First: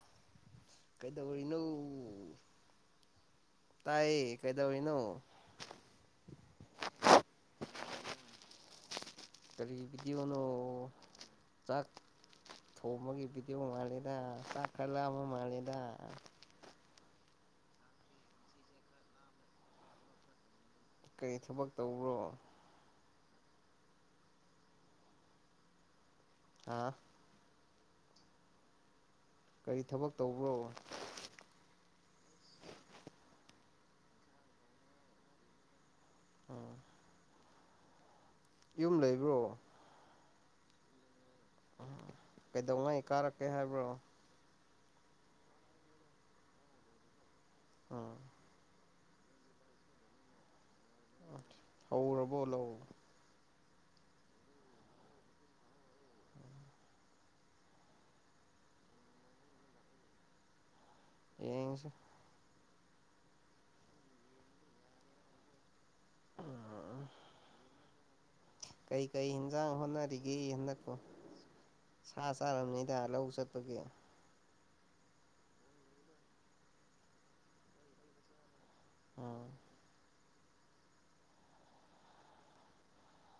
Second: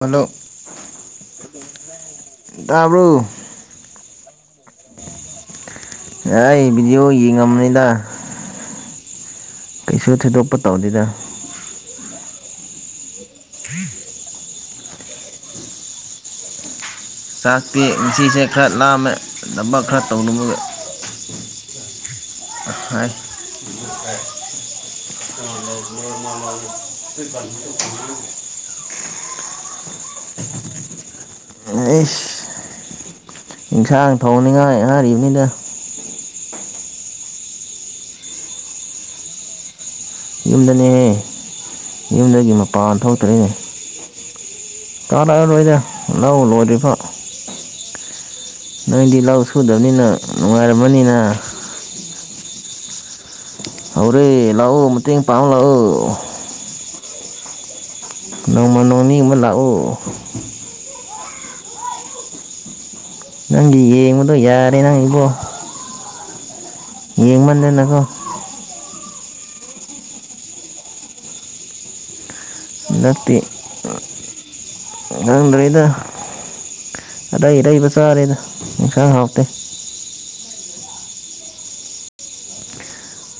hello ꯀꯩꯗꯧꯔꯤꯅꯣ ꯇꯕ꯭ꯔꯨ ꯇꯥꯏ ꯀꯩꯗꯅ ꯑꯩ ꯚꯤꯗꯤꯑꯣ ꯌꯦꯡꯉꯕꯅꯤꯗ ꯀꯔꯤꯒꯤꯕꯤꯗꯤꯑꯣꯅꯣ ꯇꯧꯗꯦꯗ ꯆꯥꯛ ꯊꯣꯡꯕꯒꯤ ꯗ ꯃꯥꯦꯗ ꯁꯥꯈꯔ ꯂꯥꯕ ꯃꯥꯦꯗ ꯆꯥꯛꯇꯤ ꯉꯟꯁꯤꯁꯦ ꯈꯔ ꯂꯥꯝꯃꯦ ꯊꯕꯛ ꯈꯔ ꯇꯧꯔꯃꯒ ꯀꯩ ꯊꯕꯛꯇ ꯇꯧ ꯍꯥꯏ ꯑꯥ [unintelligible] ꯀꯔꯤ ꯊꯕꯛ ꯇꯧꯕ꯭ꯔꯣ ꯑꯩꯁ ꯏꯟꯁꯥꯡ ꯊꯥꯎꯅꯤꯡꯉꯥꯏ ꯍꯥꯏꯔꯤꯕꯅꯤꯅ ꯎꯝ ꯌꯨꯝ ꯂꯩꯕ꯭ꯔꯣ ꯌꯨꯝꯗꯅꯦꯍꯦ ꯌꯨꯝꯗꯒꯤ ꯃꯄꯥꯟ ꯀꯩꯗꯧꯉꯩ ꯀꯥꯔꯛꯀꯦ ꯊꯣꯛꯇ꯭ꯔꯦꯅꯦ ꯍꯥꯏꯕ꯭ꯔꯣ ꯀꯥꯔꯛꯑ ꯂꯣꯏꯔꯦ ꯂꯧ ꯂꯣꯏꯔꯤꯕ ꯎꯝ ꯅꯣꯏꯗꯤ ꯂꯧ ꯁꯨꯗꯕꯅꯤꯅ ꯅꯨꯡꯉꯥꯏꯔꯝꯃꯅꯤꯅ ꯐꯣꯂꯣ ꯍꯧꯔꯦ ꯂꯥꯛꯑꯣ ꯃꯇꯦꯡ ꯄꯥꯡ ꯂꯥꯛꯑꯣ ꯅꯣꯡꯃ ꯅꯣꯡꯅꯤ ꯑꯃ ꯂꯥꯛꯎ ꯌꯦꯡꯁꯨ ꯅꯪꯒꯤ ꯌꯦꯡꯕꯗꯣ ꯌꯥꯔꯦ ꯅꯪ ꯏꯕꯨꯣ ꯑꯣ ꯌꯦꯡꯃꯗꯅꯀꯣ ꯀꯩ ꯀꯩ ꯏꯟꯖꯥꯡ ꯍꯣꯠꯅꯔꯤꯒꯦ ꯍꯟꯗꯛꯄꯣ ꯁꯥ ꯆꯥꯔꯝꯅꯤꯗ ꯂꯧ ꯅꯠꯇ ꯆꯠꯄꯒꯤ ꯉꯪꯗꯗ ꯑꯔꯩꯔꯩꯕ ꯁꯥꯔꯦꯗ ꯑꯁꯥ ꯍꯥꯞꯇ ꯎꯝ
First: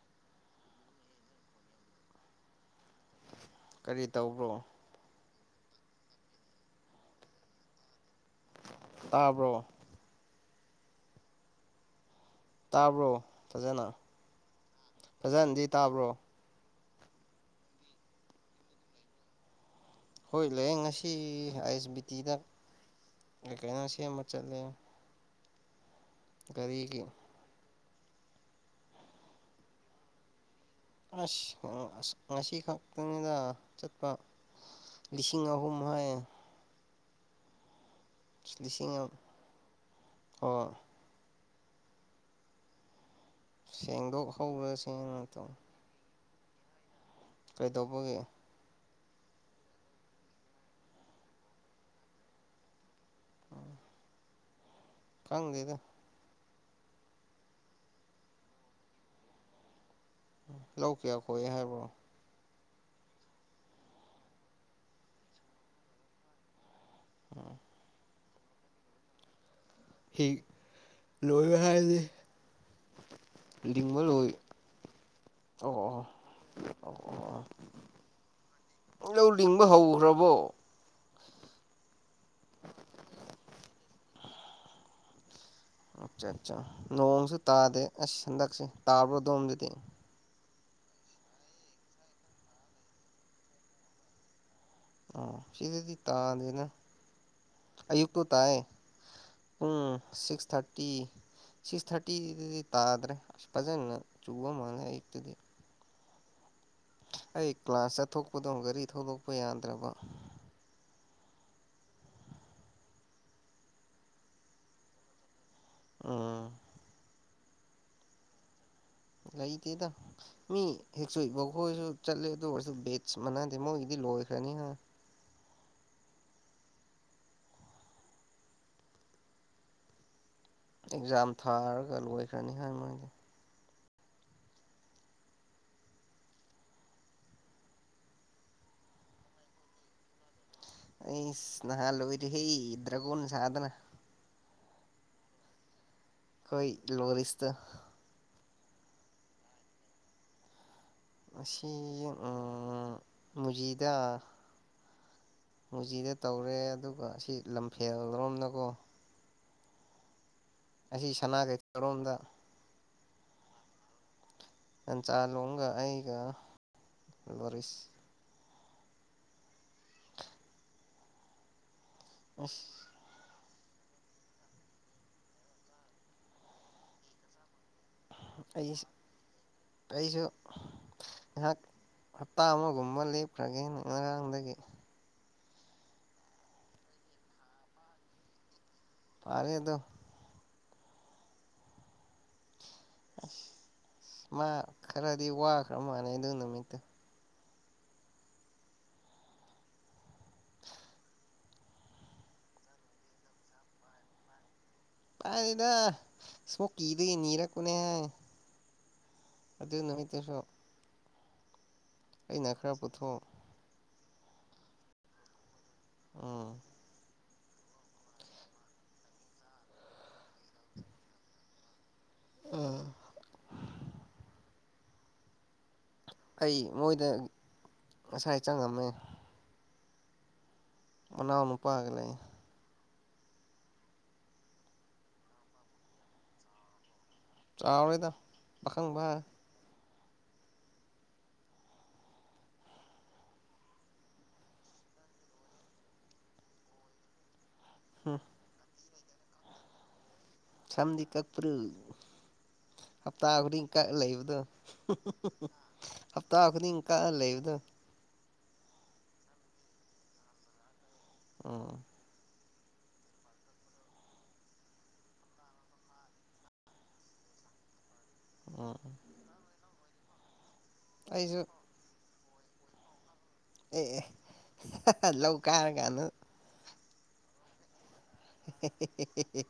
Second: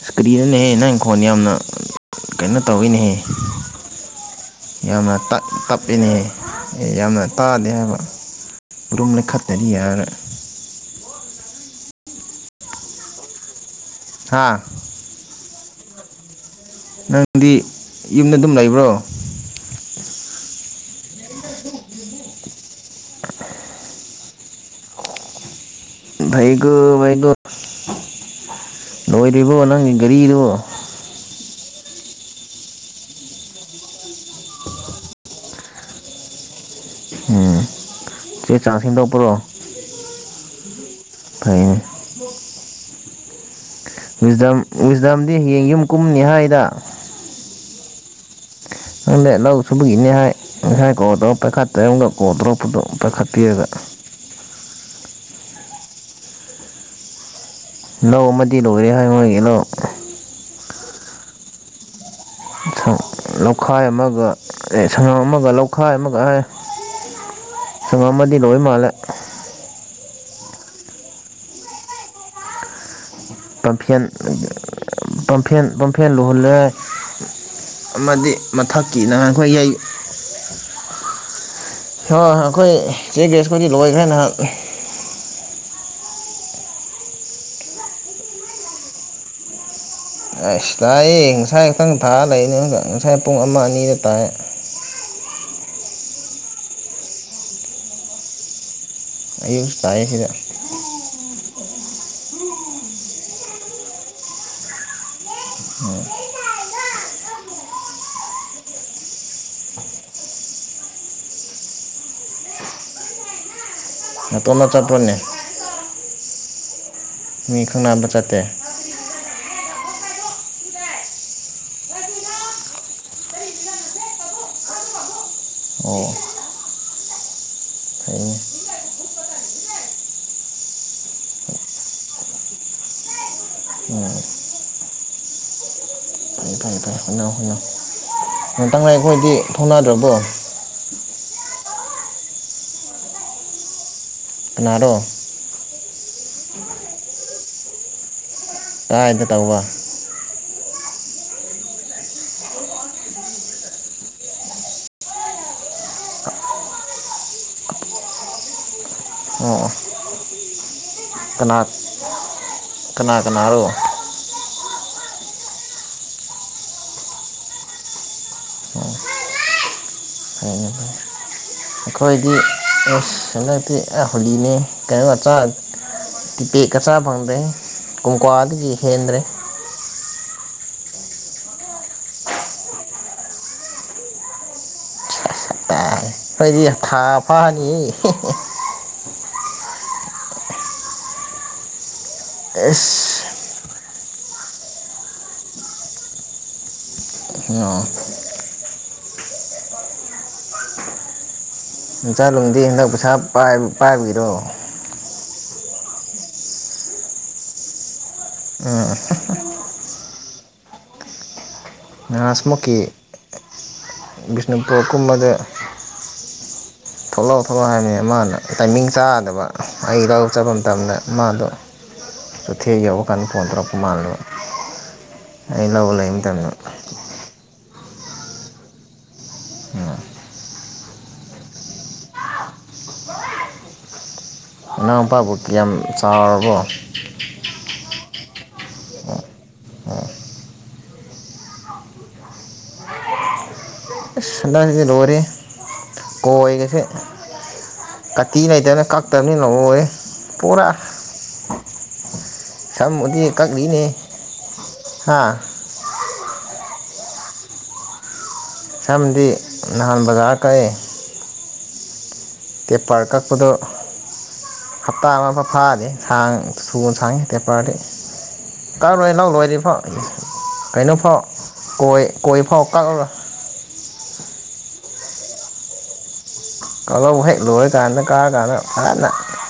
ꯏꯁꯀ꯭ꯔꯤꯟ ꯑꯅꯦꯍꯦ ꯅꯪꯪꯈꯣꯟ ꯌꯥꯝꯅ ꯀꯩꯅꯣ ꯇꯧꯤꯅꯦꯍ ꯀꯔꯤ ꯇꯧꯕ꯭ꯔꯣ ꯌꯥꯝꯅ ꯇ ꯇꯞꯄꯤꯅꯦꯍ ꯌꯥꯝꯅ ꯇꯥꯗꯦ ꯍꯥꯏꯕ ꯔꯨꯝꯨꯝꯂ ꯇꯥꯕ꯭ꯔꯣ ꯈꯇꯔꯤꯌꯔ ꯇꯥꯔꯕ꯭ꯔꯣ ꯇꯖꯦꯅ ꯍꯥꯥ ꯇꯥꯕ꯭ꯔꯣ ꯅꯪꯗꯤ ꯌꯨꯝꯗ ꯑꯗꯨꯝ ꯂꯩꯕ꯭ꯔꯣ ꯍꯣꯏ ꯂꯩꯌꯦ ꯉꯁꯤ ꯑꯥꯏ ꯑꯦꯁ ꯕꯤ ꯇꯤꯗ ꯀꯩꯅꯩꯅ ꯁꯤ ꯃ ꯆꯜꯂꯦ ꯩꯒꯣꯩꯒꯣ ꯂꯣꯏ꯭ꯔꯤꯕꯣ ꯅꯪꯒꯤ ꯒꯥꯔꯤꯗꯣ ꯑꯁ ꯑꯁ ꯉꯁꯤ ꯈꯛꯇꯪꯅꯤꯗ ꯆꯠꯄ ꯂꯤꯁꯤꯡ ꯑꯍꯨꯝ ꯍꯥꯏ ꯆ ꯆꯥꯁꯤꯡꯗ ꯄꯔꯣ ꯑ ꯐꯥꯏ ꯁꯦꯡꯗꯣꯛꯍꯧꯕ꯭ꯔꯥ ꯁꯦꯡꯅ ꯁꯁꯗꯥꯗꯤ ꯍꯌꯦꯡ ꯌꯨꯝ ꯀꯨꯝꯅꯤ ꯍꯥꯏꯗ ꯀꯩꯗꯧꯕꯒꯦ ꯅꯪꯗ ꯂꯧ ꯁꯨꯕꯒꯤꯅꯦ ꯍꯥꯏ ꯉꯁꯥꯏ ꯀꯣꯗ ꯄꯥꯏꯈꯠ ꯑꯃꯝꯒ ꯀꯣꯗꯔꯣꯄꯗꯣ ꯄꯥꯏꯈꯠꯄꯤꯔꯒ ꯀꯪꯦꯗ ꯂꯧ ꯑꯃꯗꯤ ꯂꯣꯏꯔꯦ ꯍꯥꯏꯣꯏ ꯃꯣꯏꯒꯤꯗꯣ ꯂꯧꯀꯦ ꯑꯩꯈꯣꯏ ꯍꯥꯏꯕ꯭ꯔꯣ ꯂꯧꯈꯥꯏ ꯑꯃꯒ ꯑꯦ ꯁꯪꯉꯝ ꯑꯃꯒ ꯂꯧꯈꯥꯏ ꯑꯃꯒ ꯍꯥꯏ ꯁꯪꯒꯃꯥꯗꯤ ꯂꯣꯍꯤ ꯃꯜꯦ ꯍꯤ ꯂꯣꯏꯕ ꯍꯥꯏꯗꯤꯦ ꯄꯝꯄꯤꯤꯟ ꯄꯝꯐꯦꯟ ꯑꯣ ꯑꯣ ꯄꯝꯐꯦꯟ ꯂꯨꯍꯜꯂꯦ ꯑꯣ ꯑꯃꯗꯤ ꯃꯊꯛꯀꯤ ꯅ ꯑꯩꯈꯣꯏꯩ ꯄ꯭ꯔꯕꯣ ꯍꯣꯏ ꯑꯩꯈꯣꯏ ꯆꯦꯛ ꯒꯦꯁꯄꯨꯗꯤ ꯂꯣꯏꯈ꯭ꯔꯦ ꯅꯍꯥꯛ ꯑꯠꯆꯥ ꯑꯠꯆꯥ ꯅꯣꯡꯁꯨ ꯇꯥꯗꯦ ꯑꯁ ꯍꯟꯗꯛꯁꯦ ꯇꯥꯕ꯭ꯔꯣꯗꯣꯝꯗꯨꯗꯤ ꯑꯁ ꯂꯥꯛꯏ ꯉꯁꯥꯏ ꯈꯇꯪ ꯊꯥ ꯂꯩꯅꯦ ꯉꯁꯥꯏ ꯄꯨꯡ ꯑꯃ ꯑꯅꯤꯗ ꯇꯥꯏ ꯑ ꯁꯤꯗꯗꯤ ꯇꯥꯗꯅ ꯑꯌꯨꯛꯇ ꯇꯥꯌꯦ ꯄꯨꯡ ꯑꯌꯨꯛꯁꯨ ꯇꯥꯏ ꯁꯤꯗ ꯁꯤꯛꯁ ꯊꯥꯔꯇꯤ ꯁꯤꯛꯁ ꯊꯥꯔꯇꯤꯗꯗꯤ ꯇꯥꯗ꯭ꯔꯦ ꯑꯁ ꯐꯖꯅ ꯆꯨꯕ ꯃꯜꯂꯦ ꯑꯌꯨꯛꯇꯗꯤ ꯑꯩ ꯀ꯭ꯂꯥꯁ ꯆꯠꯊꯣꯛꯄꯗꯧ ꯀꯔꯤ ꯊꯗꯣꯛꯄ ꯌꯥꯗ꯭ꯔꯕ ꯇꯣꯃ ꯆꯠꯄꯣꯟꯅꯦ ꯎꯝ ꯃꯤ ꯈꯪꯅꯕ ꯆꯠꯇꯦ ꯂꯩꯇꯦꯗ ꯃꯤ ꯍꯦꯛꯁꯨꯕꯈꯣꯏꯔꯁꯨ ꯆꯠꯂꯦ ꯑꯗꯨ ꯑꯣꯏꯔꯁꯨ ꯕꯦꯠꯁ ꯃꯅꯥꯗꯦ ꯃꯣꯏꯒꯤꯗꯤ ꯂꯣꯏꯈ꯭ꯔꯦ ꯀꯅꯤ ꯍꯥꯏ ꯑꯣ ꯐꯩꯅꯦ ꯑꯦꯛꯖꯥꯝ ꯊꯥꯔꯒ ꯂꯣꯏꯈ꯭ꯔꯅꯤ ꯍꯥꯏꯣꯏ ꯃꯣꯏꯗꯤ ꯐꯩ ꯇꯪ ꯂ ꯑꯩꯈꯣꯏꯗꯤ ꯊꯧꯅꯗ꯭ꯔꯕꯣ ꯑꯩ ꯏꯁꯅꯍꯥ ꯂꯣꯏꯔꯤ ꯍ ꯏꯗ꯭ꯔ ꯀꯅ ꯁꯥꯗꯅ ꯀꯅꯔꯣ ꯀꯣꯏ ꯂꯣꯔꯤꯁꯇ ꯇꯥꯏꯗ ꯇꯧꯕꯕ ꯑꯁꯤ ꯃꯨꯖꯤꯗ ꯃꯨꯖꯤꯗ ꯇꯧꯔꯦ ꯑꯗꯨꯒ ꯁꯤ ꯂꯝꯐꯦꯜꯔꯣꯝꯅꯀꯣ ꯑꯣ ꯑꯁꯤ ꯁꯅꯥ ꯀꯅꯥ ꯀꯩꯊꯦꯜꯔꯣꯝꯗ ꯀꯅꯥ ꯀꯅꯥꯔꯣ ꯑꯟ ꯆꯥ ꯂꯨꯒ ꯑꯩꯒ ꯂꯔꯤꯁ ꯍꯥꯏ ꯑꯁ ꯑꯩꯈꯣꯏꯗꯤ ꯇꯩ ꯑꯍꯨ ꯂꯤꯅꯦ ꯀꯩꯅꯣ ꯆꯥ ꯇꯤ ꯄꯀ ꯆꯥ ꯐꯪꯗꯦ ꯀꯨꯝꯀ꯭ꯋꯥꯗꯗꯒꯤ ꯍꯦꯟꯗ꯭ꯔꯦ ꯉꯍꯥꯛ ꯍꯞꯇꯥ ꯑꯃꯒꯨꯝꯕ ꯂꯦꯞꯈ꯭ꯔꯒꯦ ꯉꯔꯥꯡꯗꯒꯤ ꯇ ꯑꯩꯗꯤ ꯊꯥ ꯐꯥꯅꯤ ꯐꯔꯦꯗꯣ ꯑꯦ ꯃꯥ ꯈꯔꯗꯤ ꯋꯥꯈ꯭ꯔ ꯃꯥꯅꯦ ꯑꯗꯨ ꯅꯃꯤꯠꯇ ꯑꯣ [unintelligible] ꯃꯆꯥꯂꯣꯝꯗꯤ ꯍꯟꯗꯛ ꯄꯩꯁꯥ ꯄꯥꯏꯕꯤꯔꯣ ꯄꯥꯏꯗ ꯁꯃꯛ ꯀꯗꯅꯤꯔꯄꯅꯦ ꯎꯝ [unintelligible] ꯑꯗꯨ ꯅꯁꯣ ꯑꯩꯅ ꯈꯔ ꯅꯍꯥꯟꯁꯃꯨꯛꯀꯤ ꯄꯨꯊꯣꯛꯎ ꯕꯤꯁꯅꯨꯄꯨꯔ ꯀꯨꯝꯕꯗ ꯎꯝ ꯊꯣꯛꯂꯛꯑꯣ ꯊꯣꯛꯂꯛꯑꯣ ꯍꯥꯏꯕꯅꯤ ꯃꯥꯅ ꯇꯥꯏꯃꯤꯡ ꯆꯥꯗꯕ ꯑꯩ ꯂꯧꯔꯣꯛꯆꯠꯕ ꯃꯇꯝꯗ ꯃꯥꯗꯣ ꯆꯣꯊꯦꯛ ꯌꯧꯔ ꯀꯥꯟꯗ ꯐꯣꯟ ꯇꯧꯔꯛꯄ ꯃꯥꯜꯂꯦꯕ ꯑ ꯂꯧ ꯂꯩ ꯑꯩ ꯃꯣꯏꯗ ꯉꯁꯥꯏ ꯆꯪꯉꯝꯃꯦ ꯑꯣꯅꯥ ꯑꯣꯅꯄꯥꯒꯂꯦ ꯑꯅꯥꯎ ꯅꯨꯄꯥꯕꯨ ꯀꯌꯥꯝ ꯆꯥꯎꯔꯕꯣ ꯆꯥꯎꯔꯣꯏꯗ ꯄꯈꯪ ꯐꯔꯦ ꯑ ꯁꯟꯗꯁꯤ ꯂꯣꯏꯔꯦ ꯀꯣꯏꯒꯁꯦ ꯍꯨꯝ ꯀꯠꯇꯤ ꯂꯩꯇꯅ ꯀꯛ ꯇꯅꯤ ꯂꯧꯉꯦ ꯆꯝꯗꯤ ꯀ ꯄꯨꯔꯤ ꯁꯝꯕꯨꯗꯤ ꯍꯥꯞꯇꯥꯈꯗꯤ ꯏꯀ ꯀꯛꯂꯤꯅꯦ ꯂꯩꯕꯗꯣ ꯍꯥ ꯍꯥꯞꯇꯥ ꯈꯗꯤ ꯏꯪꯀ ꯂꯩꯕꯗꯣ ꯁꯝꯗꯤ ꯅꯍꯥꯟ ꯕꯖꯥꯔ ꯀꯛꯑꯦ ꯑꯣ ꯇ ꯄ꯭ꯔꯀꯥꯄꯗ ꯍꯞꯇꯥ ꯑꯃ ꯐꯥꯗꯤꯦ ꯁꯨꯅ ꯁꯥꯡꯉꯤ ꯇꯄꯥꯔꯗꯤ ꯎꯝ ꯀꯥꯔꯣꯏ ꯂꯥꯛ ꯂꯣꯏꯔꯐꯣ ꯀꯩꯅꯣꯐꯥꯎ ꯑꯩꯁꯨ ꯀꯣꯏ ꯀꯣꯏ ꯐꯥꯎ ꯀꯥ ꯑꯦ ꯂꯧꯧ ꯀꯥꯔ ꯀꯅꯨ ꯑꯂꯧꯕ ꯍꯦꯛ ꯂꯣꯏꯔꯀꯥꯟꯗ ꯀꯥꯔꯀꯥꯟꯗ ꯐꯅ ꯑꯦ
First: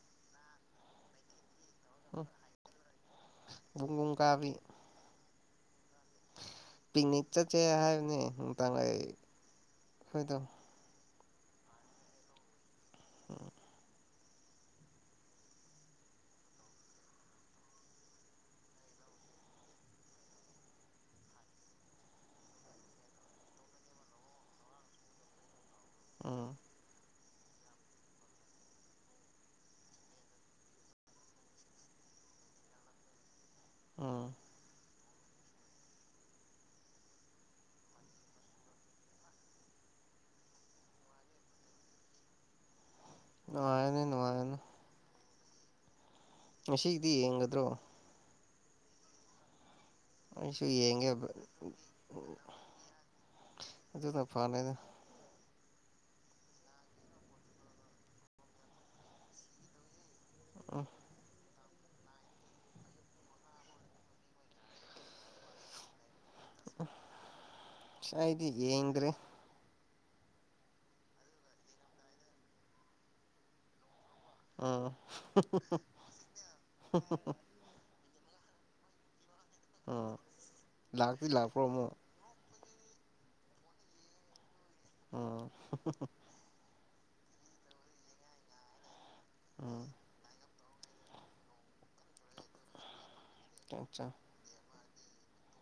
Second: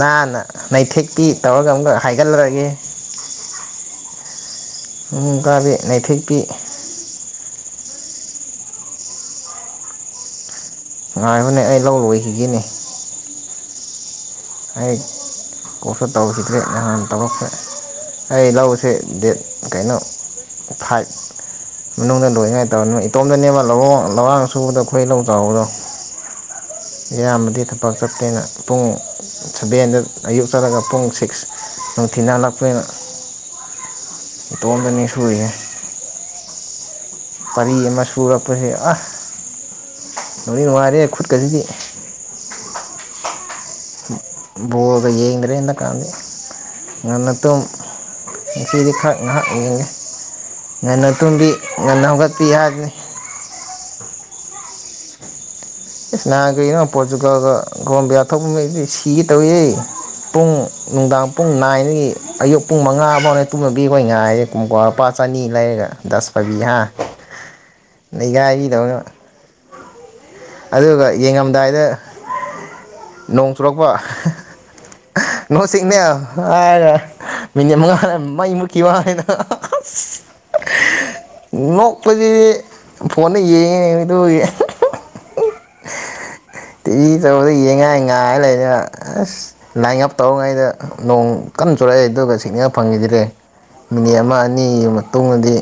ꯅꯥꯟꯅ ꯅꯩꯊꯦꯛꯀꯤ ꯇꯧꯔꯒ ꯑꯃꯨꯛꯀ ꯍꯥꯏꯒꯠꯂꯨꯔꯒꯦ ꯒꯥꯕꯤ ꯎꯃꯨꯡ ꯀꯥꯕꯤ ꯅꯩꯐꯤꯦꯛꯄꯤ ꯄꯤꯛꯅꯤꯛ ꯆꯠꯁꯦ ꯍꯥꯏꯕꯅꯤ ꯅꯨꯡꯗꯥꯪ ꯑꯩ ꯑꯩꯣꯏꯗꯧ ꯉꯥꯏꯕꯅꯦ ꯑꯩ ꯂꯧ ꯂꯣꯏꯈꯤꯒꯅꯦ ꯎꯝ ꯑꯩ ꯀꯣꯔꯁ ꯇꯧꯁꯤꯗ꯭ꯔꯦ ꯅꯥꯟ ꯇꯧꯕꯛꯈ ꯑꯩ ꯂꯁꯦ ꯗꯦꯠ ꯀꯩꯅꯣ ꯐꯥꯏꯚ ꯃꯅꯨꯡꯗ ꯂꯣꯏꯉꯥꯏꯇꯕ ꯏꯇꯣꯝꯗꯅꯦꯕ ꯂꯍꯣꯡ ꯂꯋꯥꯥꯡ ꯁꯨꯕꯗ ꯈꯨꯈꯣꯏ ꯂꯧ ꯆꯥꯎꯕꯗꯣ ꯎꯝ ꯏꯌꯥꯝꯕꯗꯤ ꯊꯝꯄꯥꯛ ꯆꯠꯇꯦꯅ ꯄꯨꯡ ꯁꯚꯦꯟꯗ ꯑꯌꯨꯛ ꯆꯠꯂꯒ ꯄꯨꯡ ꯁꯤꯛꯁ ꯅꯨꯡꯊꯤ ꯜꯂꯛꯄꯅ ꯎꯝ ꯏꯇꯣꯝꯗꯅꯤ ꯁꯨꯔꯤꯁꯦ ꯄꯔꯤ ꯃꯁꯨꯔꯄꯁꯦ ꯑ ꯅ ꯃꯅꯨꯡꯉꯔꯤꯦ ꯈꯨꯨꯠꯀꯁꯤꯗꯤ ꯅꯨꯡꯉꯥꯏꯔꯅꯤ ꯅꯨꯡꯉꯥꯏꯔꯅꯤ ꯕꯣꯒ ꯌꯦꯡꯒ꯭ꯔꯦꯅ ꯀꯥꯟꯗꯤ ꯃꯁꯤꯒꯗꯤ ꯌꯦꯉꯗ꯭ꯔꯣ ꯆꯤꯗꯈꯥꯏ ꯅꯍꯥꯛ ꯑꯩꯁꯨ ꯉ ꯌꯦꯡꯒꯦ ꯇꯨꯡꯕꯤ ꯉ ꯅꯧꯒꯄꯤ ꯌꯥ ꯐꯅꯦꯅ ꯏꯁꯁ ꯅꯍ ꯀꯩꯅꯣ ꯄꯣꯔꯆꯨꯒꯥꯜꯒ ꯒꯣꯕꯤꯌꯥ ꯊꯣꯛꯄꯩꯗꯤ ꯁꯤꯒ ꯇꯧꯌꯦ ꯄꯨꯡ ꯎꯝ ꯅꯨꯡꯗꯥꯡ ꯄꯨꯡ ꯅꯥꯏꯒꯤ ꯑꯌꯨꯛ ꯄꯨꯡ ꯃꯉꯥ ꯐꯥꯎꯅꯦ ꯇꯨꯝꯅꯕꯤ ꯑꯩꯈꯣꯏ ꯉꯥꯏꯔꯦꯨꯡ ꯂꯨꯄꯥ ꯆꯅꯤ ꯂꯩꯔꯒ ꯗꯁ ꯐꯕꯤꯍꯥ ꯑꯁ ꯑꯩꯗꯤ ꯂꯩꯒꯥꯏꯒꯤꯗꯧꯅ ꯌꯦꯡꯗ꯭ꯔꯦ ꯑꯗꯨꯒ ꯌꯦꯡꯉꯝꯗꯥꯏꯗ ꯅꯣꯡ ꯆꯨꯔꯛꯄ ꯎꯝ ꯅ ꯁꯤꯛꯅꯦ ꯃꯤ ꯃꯉ ꯃꯩ ꯃꯨꯛꯈꯤꯕ ꯍꯥꯏꯅ ꯑꯣ ꯅꯣꯛꯄꯁꯤ ꯐꯣꯟꯗ ꯌꯦꯡꯉꯤꯗꯨ ꯑꯣꯝ ꯇꯤꯚꯤ ꯇꯧꯕꯗ ꯌꯦꯡꯉꯥꯏ ꯉꯥꯏ ꯂꯩꯗꯅ ꯑꯁ ꯎꯝ ꯂꯥꯏꯟ ꯑꯞ ꯇꯧꯔꯤꯉꯩꯗ ꯅꯣꯡ ꯀꯟꯅ ꯆꯨꯔꯛꯑꯦ ꯑꯗꯨꯒ ꯁꯤꯛꯅꯤꯡꯉ ꯐꯪꯉꯤꯗꯔꯦ ꯑꯠꯆꯥ ꯃꯤꯅꯤꯠ ꯑꯃ ꯑꯅꯤ ꯃꯇꯨꯡꯨꯡꯗꯗꯤ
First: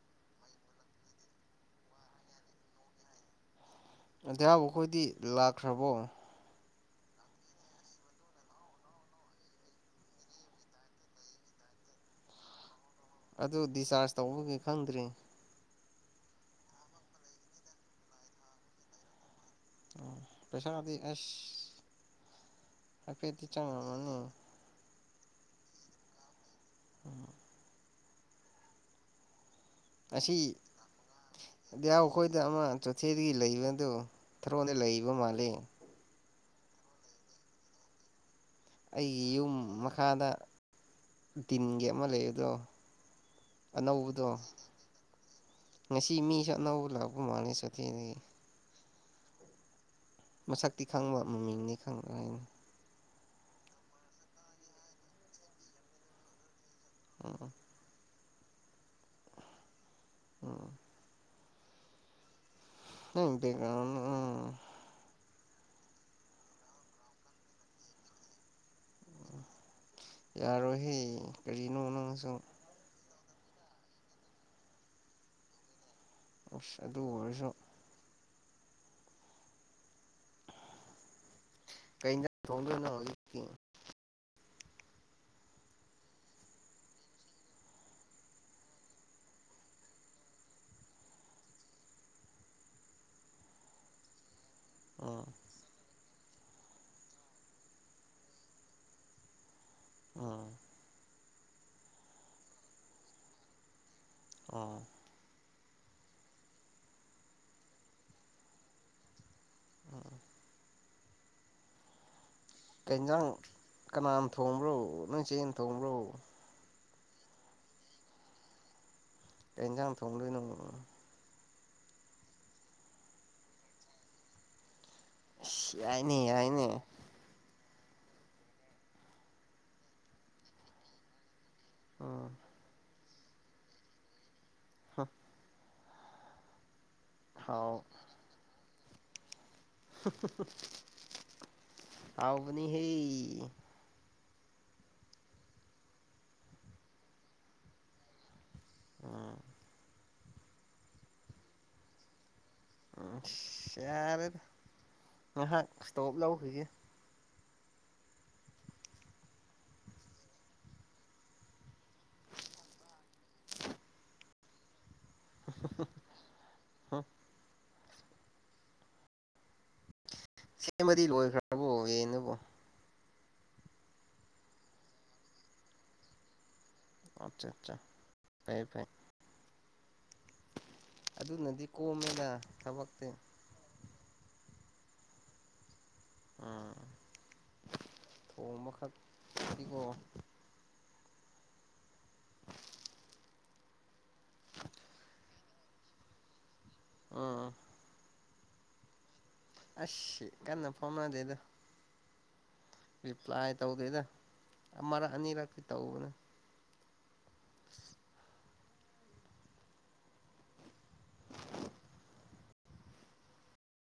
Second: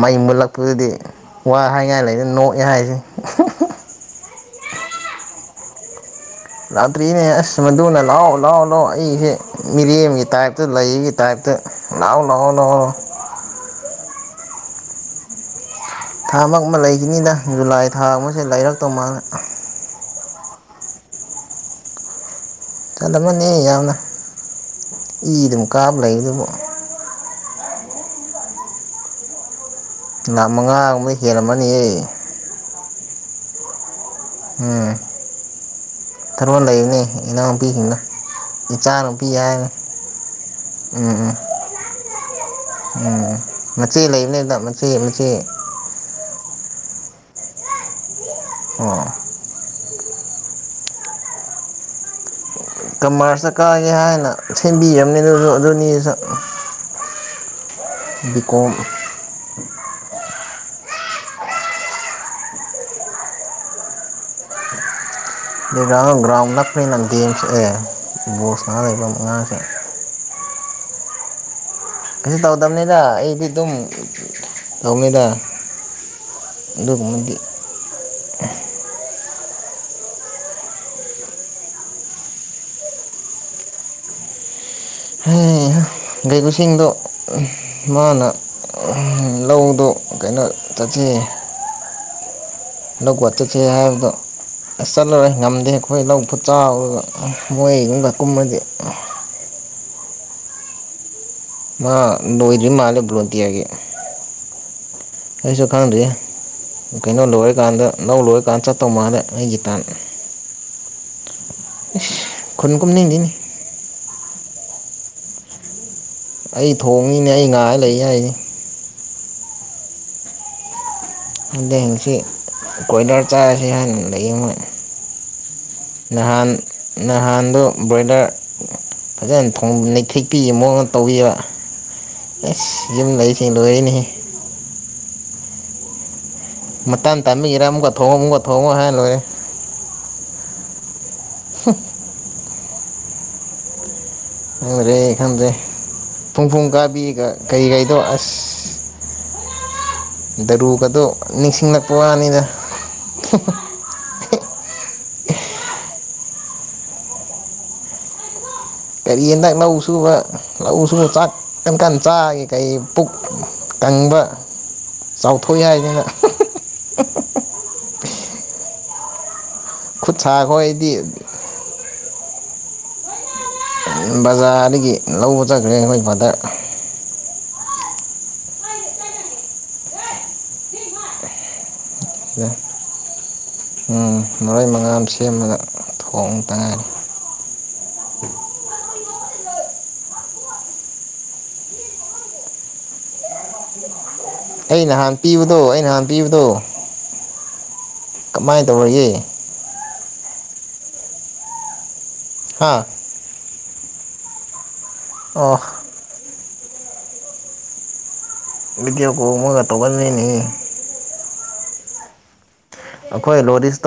ꯃꯩ ꯃꯨꯜꯂꯛꯄꯗꯗꯤ ꯋꯥ ꯍꯥꯏꯉꯥꯏ ꯂꯩꯗꯅ ꯅꯣꯛꯑꯦ ꯍꯥꯏꯁꯦ ꯂꯩꯔꯥꯛꯕ ꯑꯩꯈꯣꯏꯗꯤ ꯂꯥꯛꯈ꯭ꯔꯕꯣ ꯂꯥꯛꯇ꯭ꯔꯤꯅꯦ ꯑꯁ ꯃꯗꯨꯅ ꯂꯥꯛꯑꯣ ꯂꯥꯛꯑꯣ ꯂꯥꯛꯑꯣ ꯑꯩꯁꯦ ꯃꯤꯔꯦꯝꯒꯤ ꯇꯥꯏꯞꯇ ꯂꯩꯒꯤ ꯇꯥꯏꯞꯇ ꯅꯎꯅꯧꯅꯣ ꯇꯧꯕꯒꯤꯦ ꯈꯪꯗ꯭ꯔꯔꯤ ꯊꯥ ꯃ ꯑꯃ ꯂꯩꯈꯤꯅꯤꯅ ꯖꯨꯂꯥꯏ ꯊꯥ ꯑꯃꯁꯦ ꯂꯩꯔꯛꯇꯧ ꯃꯥꯜꯂ ꯑꯣ ꯄꯩꯁꯥꯗꯤ ꯑꯦꯁ ꯑ ꯐꯦꯠꯇ ꯆꯠꯂꯝꯃꯅꯤ ꯌꯥꯝꯅ ꯆꯉꯃꯅꯤ ꯏ ꯑꯗꯨꯝ ꯀꯥꯞꯕ ꯂꯩ ꯑꯗꯨꯕꯨ ꯎꯝ ꯑꯁꯤ ꯅꯍꯥꯛ ꯃꯉꯥꯒꯨꯝꯕ ꯍꯦꯜꯂꯝꯝꯃꯅꯤꯌꯦ ꯆꯣꯠꯊꯦꯗꯒꯤ ꯂꯩꯕ ꯑꯗꯨ ꯊꯔꯣꯗ ꯂꯩꯕ ꯃꯥꯜꯂꯦ ꯊꯔꯃꯣꯟꯜ ꯂꯩꯕꯅꯦ ꯏꯅꯥꯎꯄꯤꯁꯤꯡꯅ ꯑꯩꯒꯤ ꯌꯨꯝ ꯃꯈꯥꯗ ꯎꯝ ꯎꯝ ꯇꯤꯟꯒꯤ ꯑꯃ ꯂꯩꯕꯗ꯭ꯔꯣ ꯎꯝ ꯃꯆꯦ ꯂꯩꯕꯅꯦꯗ ꯃꯆꯦ ꯃꯆꯦ ꯉꯁꯤ ꯃꯤꯁꯨ ꯑꯅꯧꯕ ꯂꯥꯛꯄ ꯃꯥꯜꯂꯦ ꯁꯣꯊꯦꯗꯒꯤ ꯑꯣ ꯃꯁꯛꯇꯤ ꯈꯪꯕ ꯃꯃꯤꯡꯅꯤ ꯈꯪꯗ ꯍꯥꯏꯅꯤ ꯀꯃꯔꯁꯇ ꯀꯥꯒꯦ ꯍꯥꯏꯅ ꯁꯦꯝꯕꯤꯝꯅꯤ ꯑꯗꯨ ꯑꯗꯨꯅꯤꯁꯨ ꯑ ꯕꯤꯀꯣꯝ ꯎꯝ ꯏꯇ ꯀ ꯎꯝ ꯭ꯔꯥꯎꯟ ꯂ ꯐ꯭ꯔꯤꯅ ꯒꯦꯝꯁ ꯑꯦ ꯕꯣꯁꯉꯅꯥ ꯂꯩꯕ ꯑꯉꯥꯡꯁꯦ ꯌꯥꯔꯣ ꯍ ꯀꯩꯁꯨ ꯇꯧꯗꯕꯅꯤꯗ ꯑꯩꯗꯤ ꯑꯗꯨꯝ ꯇꯧꯅꯤꯗ ꯑꯁ ꯑꯗꯨ ꯑꯗꯨꯒꯨꯝꯕꯗꯤ ꯑꯣꯏꯔꯁꯨ [inaudible] ꯀꯩ ꯏꯟꯖꯥꯡ ꯊꫭꯡꯗꫭꯏꯅꫭ ꯍꯧꯖꯤꯛꯇꯤ ꯍꯩ ꯍ ꯂꯩꯕꯁꯤꯡꯗꫭ ꯃꯥꯅ ꯎꯝ ꯂꯧꯗꯣ ꯀꯩꯅꯣ ꯆꯠꯁꯤ ꯂꯧꯕ ꯆꯠꯁꯦ ꯍꯥꯏꯕꯗꯣ ꯑꯁ ꯎꯝ ꯆꯠꯂꯔꫭꯏ ꯉꯝꯗꯦ ꯑꯩꯈꯣꯏ ꯂꯧ ꯐꯨꯠ ꯆꯥꯎꯗꯩꯒ ꯃꯣꯏꯒꯨꯝꯒ ꯀꯨꯝꯃꯗꯤ ꯎꯝ ꯃꯥ ꯂꯣꯏꯗ꯭ꯔꯤ ꯃꯥꯂꯦ ꯕ꯭ꯔꯣꯟꯇꯤꯌꯥꯒꯤ ꯑꯣ ꯑꯩꯁꯨ ꯈꯪꯗ꯭ꯔꯤ ꯀꯩꯅꯣ ꯂꯣꯏꯔꯀꯥꯟꯗ ꯅꯧ ꯂꯣꯏꯔꯀꯥꯟꯗ ꯆꯠꯇꯧ ꯃꯥꯜꯂꯦ ꯑꯩꯒꯤ ꯇꯟ ꯏꯁ ꯀꯩ ꯏꯟꯖꯥꯡ ꯀꯅꯥꯅ ꯊꯣꯡꯕ꯭ꯔꯣ ꯅꫭꯏ ꯆꯦꯅ ꯊꯣꯡꯕ꯭ꯔꯣ ꯑꯩ ꯊꯣꯡꯅꯤꯅꯦ ꯑꯩ ꯉꯥꯏ ꯂꯩ ꯍꯥꯏꯅꯦ ꯀꯩ ꯏꯟꯖꯥꯡ ꯊꯣꯡꯗꯣꯏꯅꯣ ꯈꯪꯗꯦ ꯉꯁꯤ ꯀꯣꯏꯂꯔ ꯆꯥꯔꯁꯤ ꯍꯥꯏꯅ ꯂꯩꯌꯦ ꯃꯣꯏ ꯑꯁ ꯌꯥꯏꯅꯦ ꯅꯍꯥꯟ ꯌꯥꯏꯅꯦ ꯅꯍꯥꯟꯗꫭ ꯕ꯭ꯔꯣꯏꯂꯔ ꯐꯖꯅ ꯊꫭꯡꯕ ꯅꯩꯊꯦꯛꯄꯤ ꯃꯑꯣꯡꯅ ꯇꯧꯕꯤꯕ ꯎꯝ ꯑꯦꯁ ꯌꯨꯝ ꯂꯩꯁꯤꯡ ꯂꯣꯏꯅꯦꯍꯦ ꯍ ꯃꯇꯥꯟ ꯇꯟꯕꯒꯤꯔꯥ ꯍꯥꯎ ꯑꯃꯨꯛꯀ ꯊꯣꯡꯉꯣ ꯑꯃꯨꯛꯀ ꯊꯣꯡꯉꯣ ꯍꯥꯏꯔ ꯂꯣꯏꯔꯦ ꯍꯥꯎꯕꯅꯤ ꯍꯦ ꯂꯨꯔꯦ ꯈꯪꯗ꯭ꯔꯦ ꯐꯨꯡ ꯐꯨꯡ ꯀꯥꯕꯤꯒ ꯀꯩꯀꯩꯗꯣ ꯑꯁ ꯎꯝ ꯗꯔꯨꯒꯗꯣ ꯅꯤꯡꯁꯤꯡꯂꯛꯄ ꯋꯥꯅꯤꯅ ꯎꯁ ꯌꯥꯔꯦꯗ ꯉꯥꯏꯍꯥꯛ ꯁꯇꯣꯞ ꯂꯧꯈꯤꯒꯦ ꯀꯔꯤ ꯍꯟꯗꯛ ꯂꯧ ꯁꯨꯕ ꯂꯧ ꯁꯨꯕ ꯆꯥꯛ ꯀꯟ ꯀꯟ ꯆꯥꯒꯦ ꯀꯩ ꯄꯨꯛ ꯀꯪꯕ [inaudible] ꯆꯥꯎꯊꯣꯛꯑꯦ ꯍꯥꯏꯗꯅ ꯍꯨꯝ ꯈꯨꯠ ꯁꯥ ꯁꯦꯝꯕꯗꯤ ꯑꯩꯈꯣꯏꯗꯤ ꯂꯣꯏꯈ꯭ꯔꯕꯣ ꯌꯦꯟꯗꯨꯕꯣ ꯕꯖꯥꯔꯗꯒꯤ ꯂꯧꯕ ꯆꯠꯈ꯭ꯔꯦ ꯑꯩꯈꯣꯏ ꯃꯥꯗꯔ ꯑꯠꯆꯥ ꯆꯥ ꯐꯩꯌꯦ ꯐꯩ ꯑꯗꯨꯅꯗꯤ ꯀꯣꯝꯃꯦꯗ ꯊꯕꯛꯇꯤ ꯎꯝ ꯃꯣꯔꯣꯏ ꯃꯉꯥꯝ ꯁꯦꯝꯃꯒ ꯊꯣꯡ ꯎꯝ ꯇꯥꯔꯤ ꯏꯒꫭ ꯑꯩ ꯅꯍꯥꯟ ꯄꯤꯕꯗꯣ ꯑꯩ ꯅꯍꯥꯟ ꯄꯤꯕꯗꯣ ꯎꯝ ꯀꯃꯥꯏꯅ ꯇꯧꯔꯒꯦ ꯑꯁ ꯀꯟꯅ ꯐꯥꯎꯅꯗꯦꯗ ꯍꯥ ꯔꯤꯄ꯭ꯂꯥꯏ ꯇꯧꯗꯦꯗ ꯑꯃꯔꯛ ꯑꯅꯤꯔꯛ ꯑꯣ ꯇꯤ ꯇꯧꯕꯅꯦ ꯚꯤꯗꯤꯑꯣ ꯀꫭꯜ ꯃꯒ ꯇꯧꯒꯟꯕꯅꯤꯅꯦ ꯑꯩꯈꯣꯏ ꯂꯣꯔꯤꯁꯇ